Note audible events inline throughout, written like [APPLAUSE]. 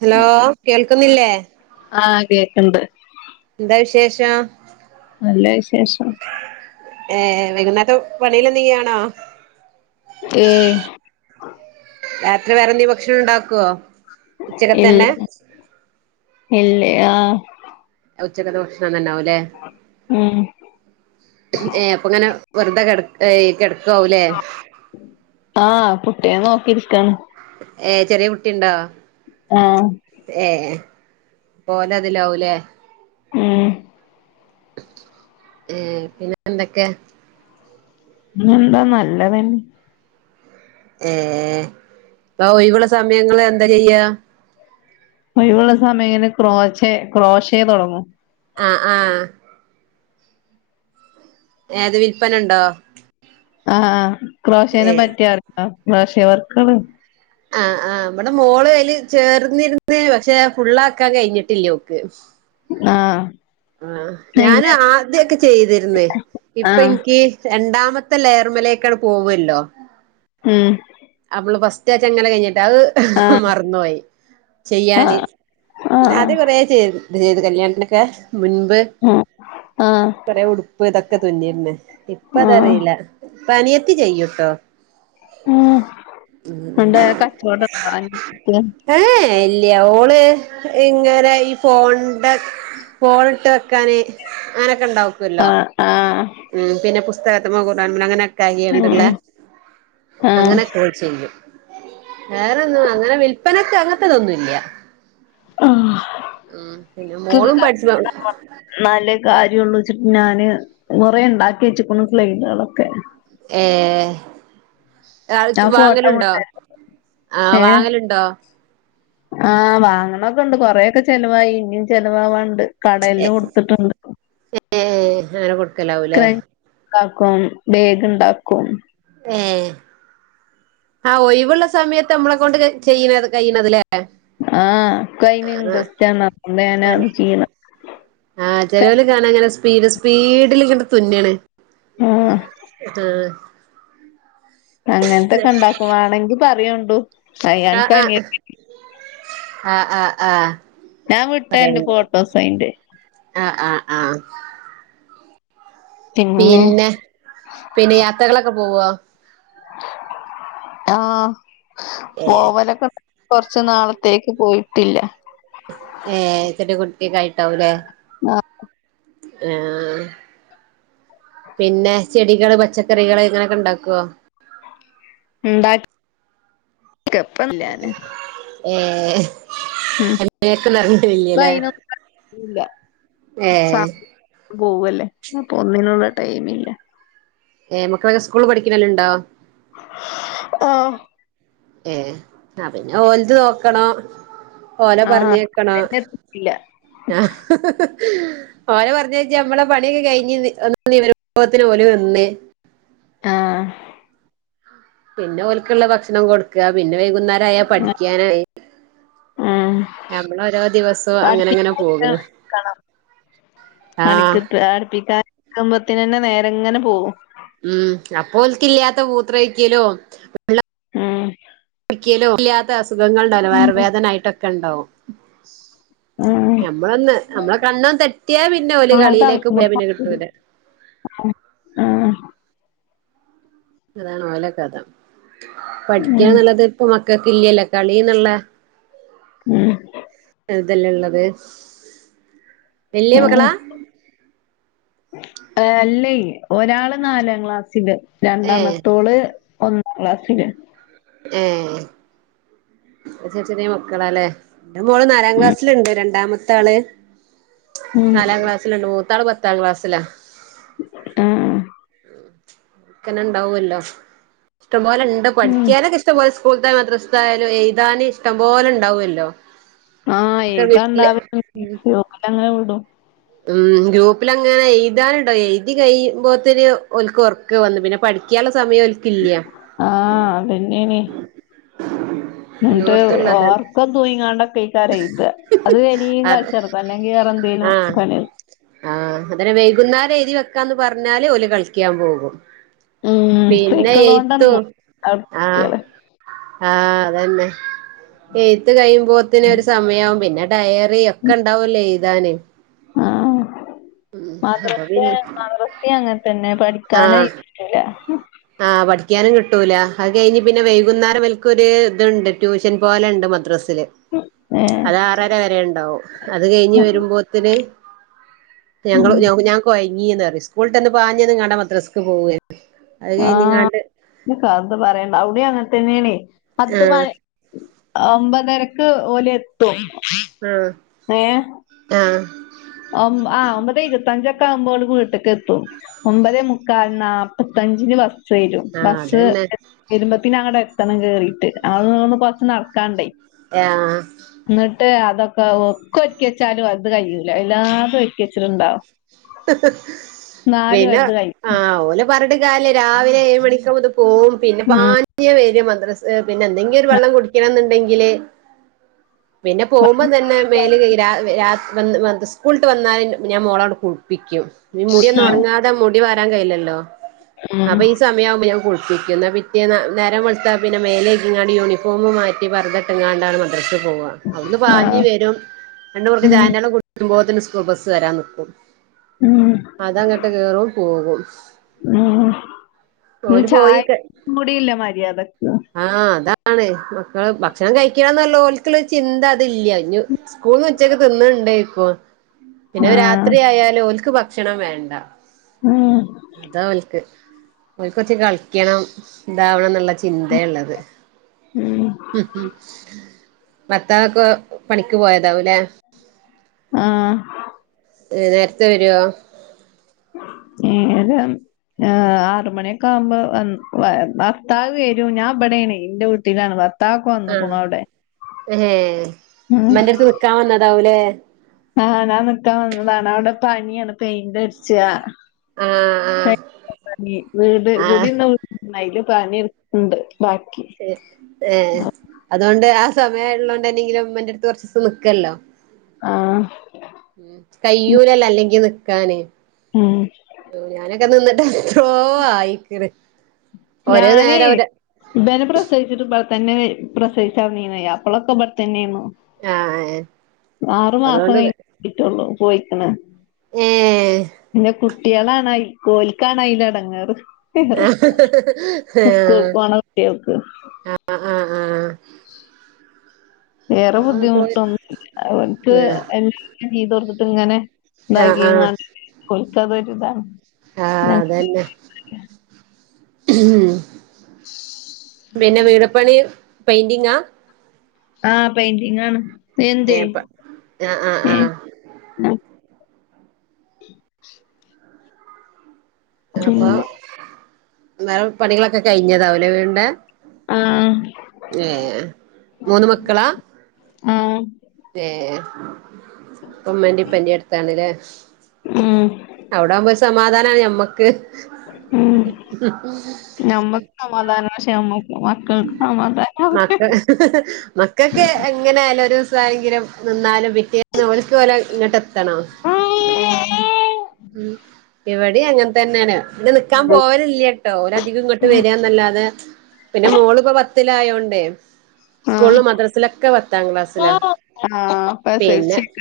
Hello കേൾക്കുന്നില്ലേ ആഹ് കേക്ക്ണ്ട് എന്താ വിശേഷം നല്ല വിശേഷം ഏഹ് വൈകുന്നേത്തെ പണിയില് എന്തെങ്കിലും ആണോ ഏഹ് രാത്രി വേറെ എന്തിം ഭക്ഷണം ഇണ്ടാക്കുവോ ഇല്ല ഇല്ല്യ ആഹ് ഉച്ചക്കത്തെ ഭക്ഷണം തന്നെ ആവൂല്ലേ ഉം ഏഹ് അപ്പൊ ഇങ്ങനെ വെറുതെ കെട ഏഹ് കെടക്കാവൂലേ ആഹ് കുട്ടിയെ നോക്കിരിക്കാണ് ഏഹ് ചെറിയ കുട്ടിണ്ടോ ആഹ് ഏഹ് ഓൻ അതിലാവുലേ ഉം ഏഹ് പിന്നെ എന്തൊക്കെ പിന്നെ എന്താ നല്ലത് ഏഹ് അപ്പൊ ഒയിവുള്ള സമയങ്ങള് എന്താ ചെയ്യാ ഒയിവുള്ള സമയം ഇങ്ങനെ ക്രോച്ചേ ക്രോശേ തുടങ്ങും ആഹ് ആഹ് അത് വില്പനണ്ടോ? ആഹ് ക്രോഷേനെ ഏ പറ്റിയറിയോ ക്രോഷ്യ വർക്കള് ആഹ് ആഹ് ഇവടെ മോള് അയില് ചേർന്നിരുന്ന് പക്ഷെ ഫുള്ളാക്കാൻ ആക്കാൻ കഴിഞ്ഞിട്ടില്ല ആഹ് ആഹ് ഞാന് അയിന് ആദ്യൊക്കെ ചെയ്തിരുന്നു ഇപ്പൊ ആഹ് എനിക്ക് രണ്ടാമത്തെ ലെയർമലേക്കാ പോവല്ലോ. ഉം. അവള് ഫസ്റ്റ അങ്ങനെ കയ്ഞ്ഞെ അത് ആഹ് മർന്നോയി ചെയ്യാന് ആഹ് ആഹ് ആദ്യം കൊറേ ചെയ്ത് അത് ചെയ്ത് കല്യാണത്തിന്റൊ ക്കെ മുൻപ് ഉം ആഹ്. ചെറ്യേ ഉടുപ്പ് ഇതൊക്കെ തുന്നിയിര്ന്ന് ഇപ്പ ആഹ് ഇതറീല്ല ഇപ്പൊ അനിയത്തി ചെയ്യൂട്ടോ. ഉം ഉണ്ട് കച്ചോടംണ്ടോ [UNINTELLIGIBLE] ഇല്ല്യ ഓള് ഇങ്ങനെ ഈ ഫോൺന്റെ കോൾട്ട് വെക്കാന്. അങ്ങനൊക്കെ ഇണ്ടാക്കല്ലോ ആഹ് ആഹ് ഉം പിന്നെ പുസ്തക്ത്മേ ഖുറാൻമേ അങ്ങനെ ഉം ക്യാണ്ട്ളേ ആഹ് അങ്ങനെ ചെയ്യും വേറെന്നും അങ്ങനെ വിൽപനക്ക് അങ്ങൻ ത്തെതൊന്നുംല്യ. ആഹ്. ഉം പിന്നെ മോളും പഠിച്ച നല്ല കാര്യള്ളുച്ചിട്ട് ഞാന് കുറെ ഇണ്ടാക്കി വെച്ച്ക്ക്ണ് ഫ്ലയ്‌ക്ളൊക്കെ. ഏഹ് ഞാൻ [UNINTELLIGIBLE] ഫോട്ടോ വാങ്ങല്ണ്ടോ? വിട്ടേരാ ആഹ് ഏഹ് വാങ്ങല്ണ്ടോ? ആഹ് വാങ്ങണൊക്കെ ഇണ്ട് കൊറെയൊക്കെ ചെലവായി ഇനിയും ചെലവാവാണ്ട് കടേല് കൊട്ത്തിട്ടുണ്ട്. ഏഹ് അങ്ങനെ കൊട് ക്രഞ്ച്ണ്ടാക്കും ബേഗ് ഇണ്ടാക്കും. ഉം ആഹ് ഒയിവ്ള്ള സമയത്ത് അമ്മളെ കൊണ്ട് ചെയ്ണ് കഴിയണത് ലെ? ആഹ് ഇക്കയ്ന് ഇട്രസ്റ്റ് ന്ന‌ അതോണ്ട് ഞാന് ആണ് ചെയ്യ്ണ്. ആഹ് ചെലോല്‌ കാണ അങ്ങനെ സ്പീഡ് സ്പീഡില്ങ്ങനെ തുന്ന് ണ്. ആഹ് ആഹ്. അങ്ങൻത്തെക്കെ ഇണ്ടാക്കുവാണെങ്കി പറയൂണ്ടു. ആഹ് ആഹ് ആഹ് ആഹ് ആ. ഞാൻ വിട്ട ര്‌ന്റ്‌ ഫോട്ടോസ് അയ്ന്റെ. ആഹ് ആഹ് ആഹ്. പിന്നെ പിന്നെ യാത്രകളൊക്കെ പോവോ? ആഹ് ഏഹ് പോവലക്കെ കൊർച്ച് നാളത്തേക്ക് പോയിട്ടില്ല. ഏഹ് ചെറ്യകുട്ടിക്കെ ആയിണ്ടാവുംല്ലേ? ആഹ്. ആഹ് പിന്നെ ചെടികള് പച്ചക്കറികള് ഇങ്ങനൊക്കെ ഇണ്ടാക്കോ? ഇണ്ടാക്കും ഇപ്പ ഇല്ല. ഏഹ്. ഉം മേക്കൊന്നും ഇറങ്ങലില്ലല്ലേ ഇപ്പയ്നൊക്കെ ഇല്ല സ ഏഹ് പോവല്ലേ അപ്പ ഒന്നിനുള്ള ടൈമില്ല. ഏ മക്കളൊക്കെ സ്കൂൾ പഠിക്കുന്നോല് ഇണ്ടോ? ആഹ്. ഏഹ് ആ പിന്നെ ഓൽത് ഓക്കണം ഓലെ ആഹ് പർഞ്ഞയക്കണോ. അതന്നെ എത്തില്ല ആഹ്. ഓലെ പർഞ്ഞയ്ച്ച് നമ്മളെ പണിയൊക്കെ കഴിഞ്ഞ് ഒന്ന് നിവരുംമ്പോത്തിന് ഓല് വെന്ന്. ആഹ്. പിന്നെ ഓല്ക്കുള്ള ഭക്ഷണം കൊടുക്കുക പിന്നെ വൈകുന്നേരയാൽ പഠിക്കാനായി ഉം ഞമ്മള ഓരോ ദിവസവും അങ്ങനെ അങ്ങനെ പോകുന്നു അടുക്കി അടുപ്പിക്കാരിക്കുമ്പത്തിനന്നെ നേരെങ്ങനെ പോകും ഉം അപ്പോഓല്ക്ക്ല്ലാത്ത മൂത്രഒയിക്കലോ ഏഹ് ഒരിക്കലോ ഇല്ലാത്ത അസുഖങ്ങളാ ണ്ടാലോ ഉം വയർവേദനായട്ടൊക്കെണ്ടാവും ഉം ഞമ്മളൊന്ന് നമ്മളെ കണ്ണന്ന് തെറ്റിയാ പിന്നെ ഓല് കളിയിലേക്ക് പോയാ ആഹ് പിന്നെ കിട്ടൂല അതാണ് ഓലെ കഥ ഉം പഠിക്കാന്നുള്ളത് ഇപ്പൊ മക്കൾക്ക് ഇല്ലല്ലോ കളിന്നുള്ള ഉം ഇതല്ലേള്ളത് വല്ല്യ മക്കളാ ഏഹ് അല്ലേയ് ഒരാള് നാലാം ക്ലാസ്സില് ഏഹ് രണ്ടാമത്തോള് ഒന്നാം ക്ലാസ്സില് ഏഹ് ഒക്കെ ചെറിയ മക്കളാലെ എൻ്റെ മോള് നാലാം ഉം ക്ലാസ്സിലുണ്ട് രണ്ടാമത്തെ ആള് ഉം നാലാം ക്ലാസി ലുണ്ട് മൂത്താള് പത്താം ക്ലാസ്സിലാ ആഹ് ആഹ് ക്ക്നെ ഉണ്ടാവുവല്ലോ ഇഷ്ടംപോലെ ണ്ട് ഉം പഠിക്കാനൊക്കെ ഇഷ്ട ഇഷ്ടം പോലെ സ്കൂളിത്തായ മദ്രസ്ഥായാലും എഴുതാനിഷ്ടം പോലെ ഇണ്ടാവുവല്ലോ ആഹ് [UNINTELLIGIBLE] പിന്നങ്ങനെ വിടും ഉം ഗ്രൂപ്പിലങ്ങനെ എഴുതാനുണ്ടോ എഴുതി കഴിയുമ്പോത്തേന് ഓല്ക്ക് ഒറ ക്ക വന്ന് പിന്നെ പഠിക്കാനുള്ള സമയം ഓല് ആഹ് അതന്നെണേ എന്നിട്ട് എല്ലോടത്തുള്ളതാണ് ഓർക്കം തൂയിങ്ങാണ്ട കൈക്കാര ഇ അത് ഇനിയും അത് കളിച്ചെറത്ത് അല്ലെങ്കി വേറെ എന്തേലും ആഹ് [UNINTELLIGIBLE] ആഹ് അങ്ങനെ വൈകുന്നേരം എഴുതി വെക്കാന്ന് പറഞ്ഞാല് ഓല് കളിക്കാൻ പോകും ഉം പിന്നെ സൈക്കിളോണ്ടാണ് എയ്ത്തു പോവും അവ്ട്ത്തെ ആഹ് കുട്ട്യേള് ആഹ് അതന്നെ എയുത്ത് കഴിയുമ്പോത്തിന് ഒരു സമയാവും പിന്നെ ഡയറി ഒക്കെ ഉണ്ടാവല്ലോ എഴുതാന് ആഹ് അപ്പൊ മദ്രസ പിന്നെ മദ്രസ അങ്ങനെ തന്നെ പഠിക്കാനും ആഹ് ഇല്ല ആഹ് പഠിക്കാനും കിട്ടൂല അത് കഴിഞ്ഞ് പിന്നെ വൈകുന്നേരം ഇവല്ക്കൊരു ഇതുണ്ട് ട്യൂഷൻ പോലണ്ട് മ മദ്രസ്സല് ഏഹ് ആറര വരെ ഉണ്ടാവും അത് കഴിഞ്ഞ് വരുമ്പോത്തിന് ഞങ്ങള് ഉം ഞാ ഞാക്കൊയങ്ങീന്ന്റിഞ്ഞ് സ്കൂളട്ട് വന്നപാഞ്ഞന്നങ്ങാണ്ട് മദ്രസക്ക് പോവേര്ന്നു ആഹ് [UNINTELLIGIBLE] പറയണ്ട അവിടേം അങ്ങനെത്തന്നെയാണേ പത്ത് ആഹ് മണി ഒമ്പതരക്ക് ഓലെത്തും ആഹ് ഏഹ് ആഹ് ഒമ്പ ആഹ് ഒമ്പതെ ഇരുപത്തഞ്ചൊക്കെ ആവുമ്പോള് വീട്ടക്കെത്തും ഒമ്പതെ മു മുക്കാലി നാല്പ്പത്തഞ്ചിന് ബസ് വരും ആഹ് ബസ് അതന്നെ എ വരുമ്പത്തിനങ്ങടെത്തണം കേറിയിട്ട് അവടുന്ന് കൊറച്ച് നടക്കാണ്ടേ ആഹ് ആഹ് ന്നിട്ട് അതൊക്കെ ഒക്കെ ഒരിക്കി വെച്ചാലും അത് കഴിയൂല എല്ലാതും ഒരിക്കിവെച്ചിണ്ടാവും പിന്നെ കഴിയൂല ആഹ് ഓല് പറഞ്ഞിട്ടും കാര്യല്ലേ രാവിലെ ഏഴ് മണിക്കാമ്പത്തിന് പോവും പിന്നെ പാഞ്ഞാ വെരാ മദ്രസ്സ് ഏഹ് പിന്നെ എന്തെങ്കിലും ഒരു ഉം വെള്ളം കുടിക്കണെന്ന്ണ്ടെങ്കില് പിന്നെ ആ പോകുമ്പം തന്നെ മേല് കെയികി രാ രാ വൻ വന്ന് സ്കൂള്ട്ട് വന്നാ ഞാൻ മോളാട് കൂൾ പ്പിക്കും പിന്നെ മുടിയൊന്നു ഒണങ്ങാതെ മുടി വാരാൻ കയില്ലല്ലോ ഉം അപ്പൊ ഈ സ് സമയമാവുമ്പോ ഞാൻ കുളിപ്പിക്കും ഇന്നാ പിറ്റേന്ന് നേരം വെള്ത്താ പിന്നെ മേലേയ്കിങ്ങാട് യൂണിഫോമും മാറ്റി പർദ്ദ ഇട്ട് ട്ട്ങ്ങാണ്ടാണ് മദ്രസ് പോവാ അവ്ട്ന്ന് ആ പാഞ്ഞ് വെരും രണ്ട് മുറ്ക്ക് ഉം ചായെന്റെള്ളം കുടിക്കുമ്പോത്തിന് സ്കൂൾ ബസ്സ് വരാൻ നിക്കും. ഉം അതങ്ങട്ട് കേറും പോകും. ഉം ഇത് ഓല് ചായ പോയി കൂടിയില്ല മര്യാദക്ക്. ആഹ് അതാണ് മക്കള് ഭക്ഷണം കഴിക്കണോന്ന്ള്ള ഓല്ക്ക്ള്ള ചിന്ത അതില്ലാ ഇനി സ്കൂൾന്ന് ഉച്ചക്ക് തിന്ന്ണ്ടേക്കും പിന്നെ ആഹ് രാത്രിയായാല് ഓൽക്ക് ഭക്ഷണം വേണ്ടാ ഉം അതാ ഓലിക്ക്. ഓൽക്ക് കൊറച്ച് കളിക്കണം ഇതാവണന്ന്ള്ള ചിന്തേള്ളത് ഉം ഭർത്താവൊക്കെ പണിക്ക് പോയതാവുല്ലെ? ആഹ് ഏഹ് നേരത്തെ വെരുവോ? നേരം ആഹ് ആഹ് ആറ് മണിയൊക്കെ ആവുമ്പോ വൻ ഭർത്താവ് വെരും ഞാൻ എബടെയാണെ ഇന്റെ വീട്ടിലാണ് ഭർ ആഹ് ഏഹ ഉം ഉമ്മന്റെടുത്ത് നിക്കാവന്നതാവുലെ? ആഹ് ഞാൻ നിക്കാൻ വന്നതാണ് അവിടെ പണിയാണ് പെയിന്റ് അടിച്ചാ ആഹ് ആഹ് പണി വീട് ആഹ് [UNINTELLIGIBLE] അയില് പണിയെട്ക്ക്ണ്ട് ബാക്കി ഏഹ് അതുകൊണ്ട് ആ സമയ ഇള്ളെണ്ടെങ്കിലും ഉമ്മാന്റെടുത്ത് കൊറച്ചൂസം നിക്കല്ലോ. ആഹ് ഉം കയ്യൂലല്ലോ അല്ലെങ്കി നിക്കാന് ഉം ഞാനൊക്കെ നിന്നിട്ട് [UNINTELLIGIBLE] ആയിക്ക്ണ്. ഓരോ ഞാന് നേരം ഒര ഇബനെ പ്രസവിച്ചിട്ട് ഇബടത്തന്നെ വെ പ്രസവിച്ചെടന്നിനെതെ അപ്പളൊക്കെ ഇബടത്തന്നെയ്ന്നു. ആഹ് ആറു മാസം അതുകൊണ്ട് കഴിഞ്ഞിട്ടോള്ളു പോയിക്കണ്. ഏഹ് ഏഹ് പിന്നെ കുട്ട്യാളാണ് അയി ഓലിക്കാണയിലെടങ്ങാറ്. ആഹ് സ്കൂൾക്ക് പോണ കുട്ട്യേൾക്ക്. ആഹ് ആഹ് ആഹ് ആഹ് വേറെ ബുദ്ധിമുട്ടൊന്നും ഇല്ല അവനക്ക് ആഹ് [UNINTELLIGIBLE] ചെയ്ത് കൊടുത്തിട്ട് ഇങ്ങനെ ആഹ് ഇതാക്കിങ്ങാണ്ട് ഓലിക്കതൊരു ഇതാണ് ആഹ് അതന്നെ ഉം പിന്നെ വീട്പണി പെയിന്റിങ്ങാ. ആ പെയിറ്റിങ്ങാണ് ഏന്തേയ് ഏഹ് പ ആഹ് ആഹ് ഉം ആഹ് ആഹ് അപ്പൊ പിന്നെ വേറെ പണികളൊക്കെ കഴിഞ്ഞതാവൂലേ വീട്ന്റെ ആഹ് ഏ മൂന്ന് മക്കളാ ആഹ് ഏ ഇപ്പം ഉമ്മന്റിം ഉപ്പന്റിം അടുത്താണ്ല്ലേ ഉം അവിടെ ആവുമ്പോ സമാധാനമാണ് ഞമ്മക്ക് ഉം ഞമ്മക്ക് സമാധാനം പക്ഷെ നമ്മക്ക് മക്കൾക്ക് സമാധാനം ആവൂല മക്കൊക്ക് എങ്ങനെയാലും ഒരു ദിവസാണെങ്കിലും നിന്നാലും പിറ്റേ ഓൽക്ക് ഓലെ ഇങ്ങോട്ട് എത്തണം ഉം ഇവിടെ അങ്ങനെ തന്നെയാണ് ഇങ്ങട് നിക്കാൻ ഉം പോവലില്ലേ കേട്ടോ ഓലധികം ഇങ്ങോട്ട് വരാന്നല്ലാതെ പിന്നെ മോള് ഇപ്പോ പത്തിലായോണ്ടേ ആഹ് സ്കൂളും മദ്രസിലൊക്കെ പത്താം ക്ലാസ്സിലാ ആഹ് പിന്നെ പ്രസവിച്ചേക്ക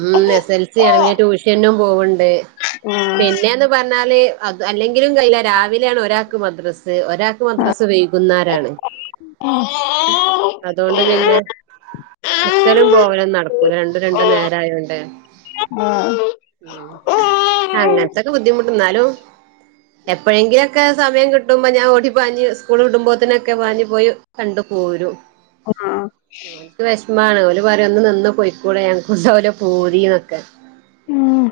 ഉം ആഹ് എസ് എൽ സി ആണ് പിന്നെ ട്യൂഷനും പോവ്ണ്ട് ആഹ് പിന്നെന്ന് പറഞ്ഞാല് അ അല്ലെങ്കിലും കയ്യൂല രാവിലെയാണ് ഒരാൾക്ക് മദ്രസ്സ് ഒരാൾക്ക് മദ്രസ് വൈകുന്നേരാണ് അതുകൊണ്ട് പിന്നെ നിക്കലും പോവലും നടക്കൂല രണ്ടും രണ്ടും ആഹ് നേരം ആയോണ്ടേ ഉം ആഹ് അങ്ങൻത്തൊക്കെ ബുദ്ധിമുട്ട് എന്നാലും എപ്പോഴെങ്കിലും ഒക്കെ സമയം കിട്ടുമ്പോ ഞാൻ ഓടി പാഞ്ഞു സ്കൂൾ വിടുമ്പോത്തിനൊക്കെ പാഞ്ഞി പോയി കണ്ടു പോരും ഓൽക്ക് വിഷമാണ് ഓല് പറയും ഒന്ന് നിന്ന് പോയിക്കൂടെ ഞങ്ങൾക്കും ഉണ്ടാവൂലേ പൂതിന്നൊക്കെ ആഹ്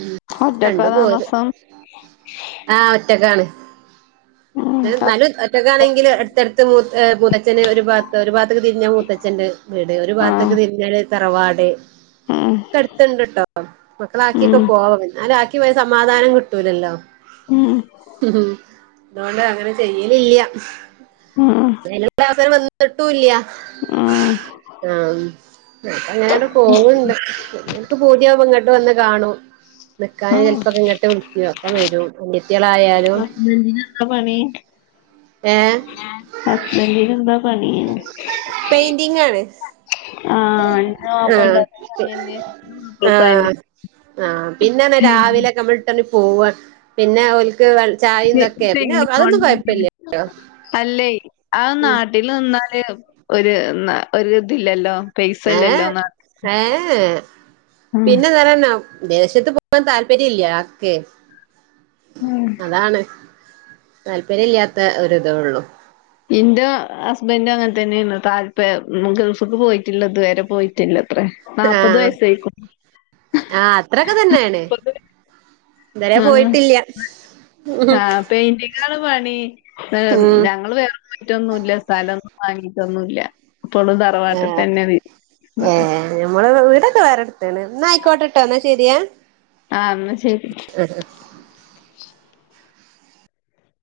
ഉം കണ്ടു പോരും ആഹ് ഒറ്റക്കാണ്. ഉം എന്നാലും ഒറ്റക്ക് ആണെങ്കിൽ അടുത്തടുത്ത് മൂ മൂത്തച്ഛന് ഒരു ഭാഗത്ത് ഒരു ഭാഗത്ത്ക്ക് തിരിഞ്ഞാ മൂത്തച്ഛന്റെ വീട് ഒരു ഭാഗത്ത്ക്ക് ആഹ് തിരിഞ്ഞാല് തറവാട് ഉം ഒക്കെ അടുത്ത്ണ്ട് ട്ടോ മക്കളാക്കിയൊക്കെ ഉം പോവാ എന്നാലും ആക്കി പോയ സമാധാനം കിട്ടൂലല്ലോ ഉം അതുകൊണ്ട് അങ്ങനെ ചെയ്യലില്ല. ഉം ഉം അതിനുള്ള അവസരം വന്നിട്ടും ഇല്ല ഉം ആഹ് ഉം അപ്പം അങ്ങനട് പോവുണ്ട് പിന്നെ ഓൽക്ക് പൂതിയാവുമ്പം ഇങ്ങട്ട് വന്ന് കാണും നിക്കാൻ ആഹ് ചിലപ്പോക്കെ ഇങ്ങോട്ട് വിളിക്കും അപ്പൊ വരും അനിയത്തികളായാലും ഇനി [INAUDIBLE] എന്താ പണി ഏഹ് ഹസ്ബൻന്റിന് എന്താ പണി പെയിന്റിംങ് ആണ് ആഹ് ഇന്റെ മാപ്പളന്റെ ആഹ് അതേ പണി തന്നേ മൂപ്പർക്കും അതന്നെ ആഹ് ആഹ് പിന്നെന്ന് പറഞ്ഞ രാവിലെ ഒക്കെ നമ്മള് ഇട്ടർഞ്ഞി പോവാൻ പിന്നെ ഓൽക്ക് ചായ ഇതൊക്കെ പിന്നെ അതൊന്നും കുഴപ്പില്ല [INAUDIBLE] അല്ലേ ആ ഉം നട വട്ടിൽ നിന്നാല് ഒരു ഒ ഇതില്ലല്ലോ പൈസല്ലല്ലോ ഏഹ് നാ ഏഹ് ഉം പിന്നെ എന്താ അറിയണോ വിദേശത്ത് പോവാൻ താല്പര്യ ഇല്ല ആൾക്ക് ഉം. അതാണ് താല്പര്യ ഇല്ലാത്ത ഒരിതേ ഉള്ളൂ ഇന്റെ ഹസ്ബൻഡും അങ്ങനെ തന്നെയാണ് താല്പയം ഗൾഫ്ക്ക് പോയിട്ടില്ല ഇതുവരെ പോയി ട്ടില്ലത്ര നാല്പ്പത് ആഹ് വയസായിക്ക്ണ്‌ ആഹ് അത്രൊക്കെ തന്നെയാണ് [UNINTELLIGIBLE] ഇതുവരെ ആഹ് പോയിട്ടില്ല ആ പെയിന്റിങ്ങാണ് പണി ഉം ഞങ്ങൾ വേറെ മറ്റോന്നുംല്ല സ്ഥലൊന്നും വാങ്ങീട്ടൊന്നുംല്ല ഇപ്പളും തറ ആഹ് ഏഹ് ഞമ്മള് വീടൊക്കെ വേറെടുത്താണ് എന്നാ ആയിക്കോട്ടെട്ടോ എന്നാ ശെരിയെ ആഹ് എന്നാ ശെരി. ആഹ് ആഹ്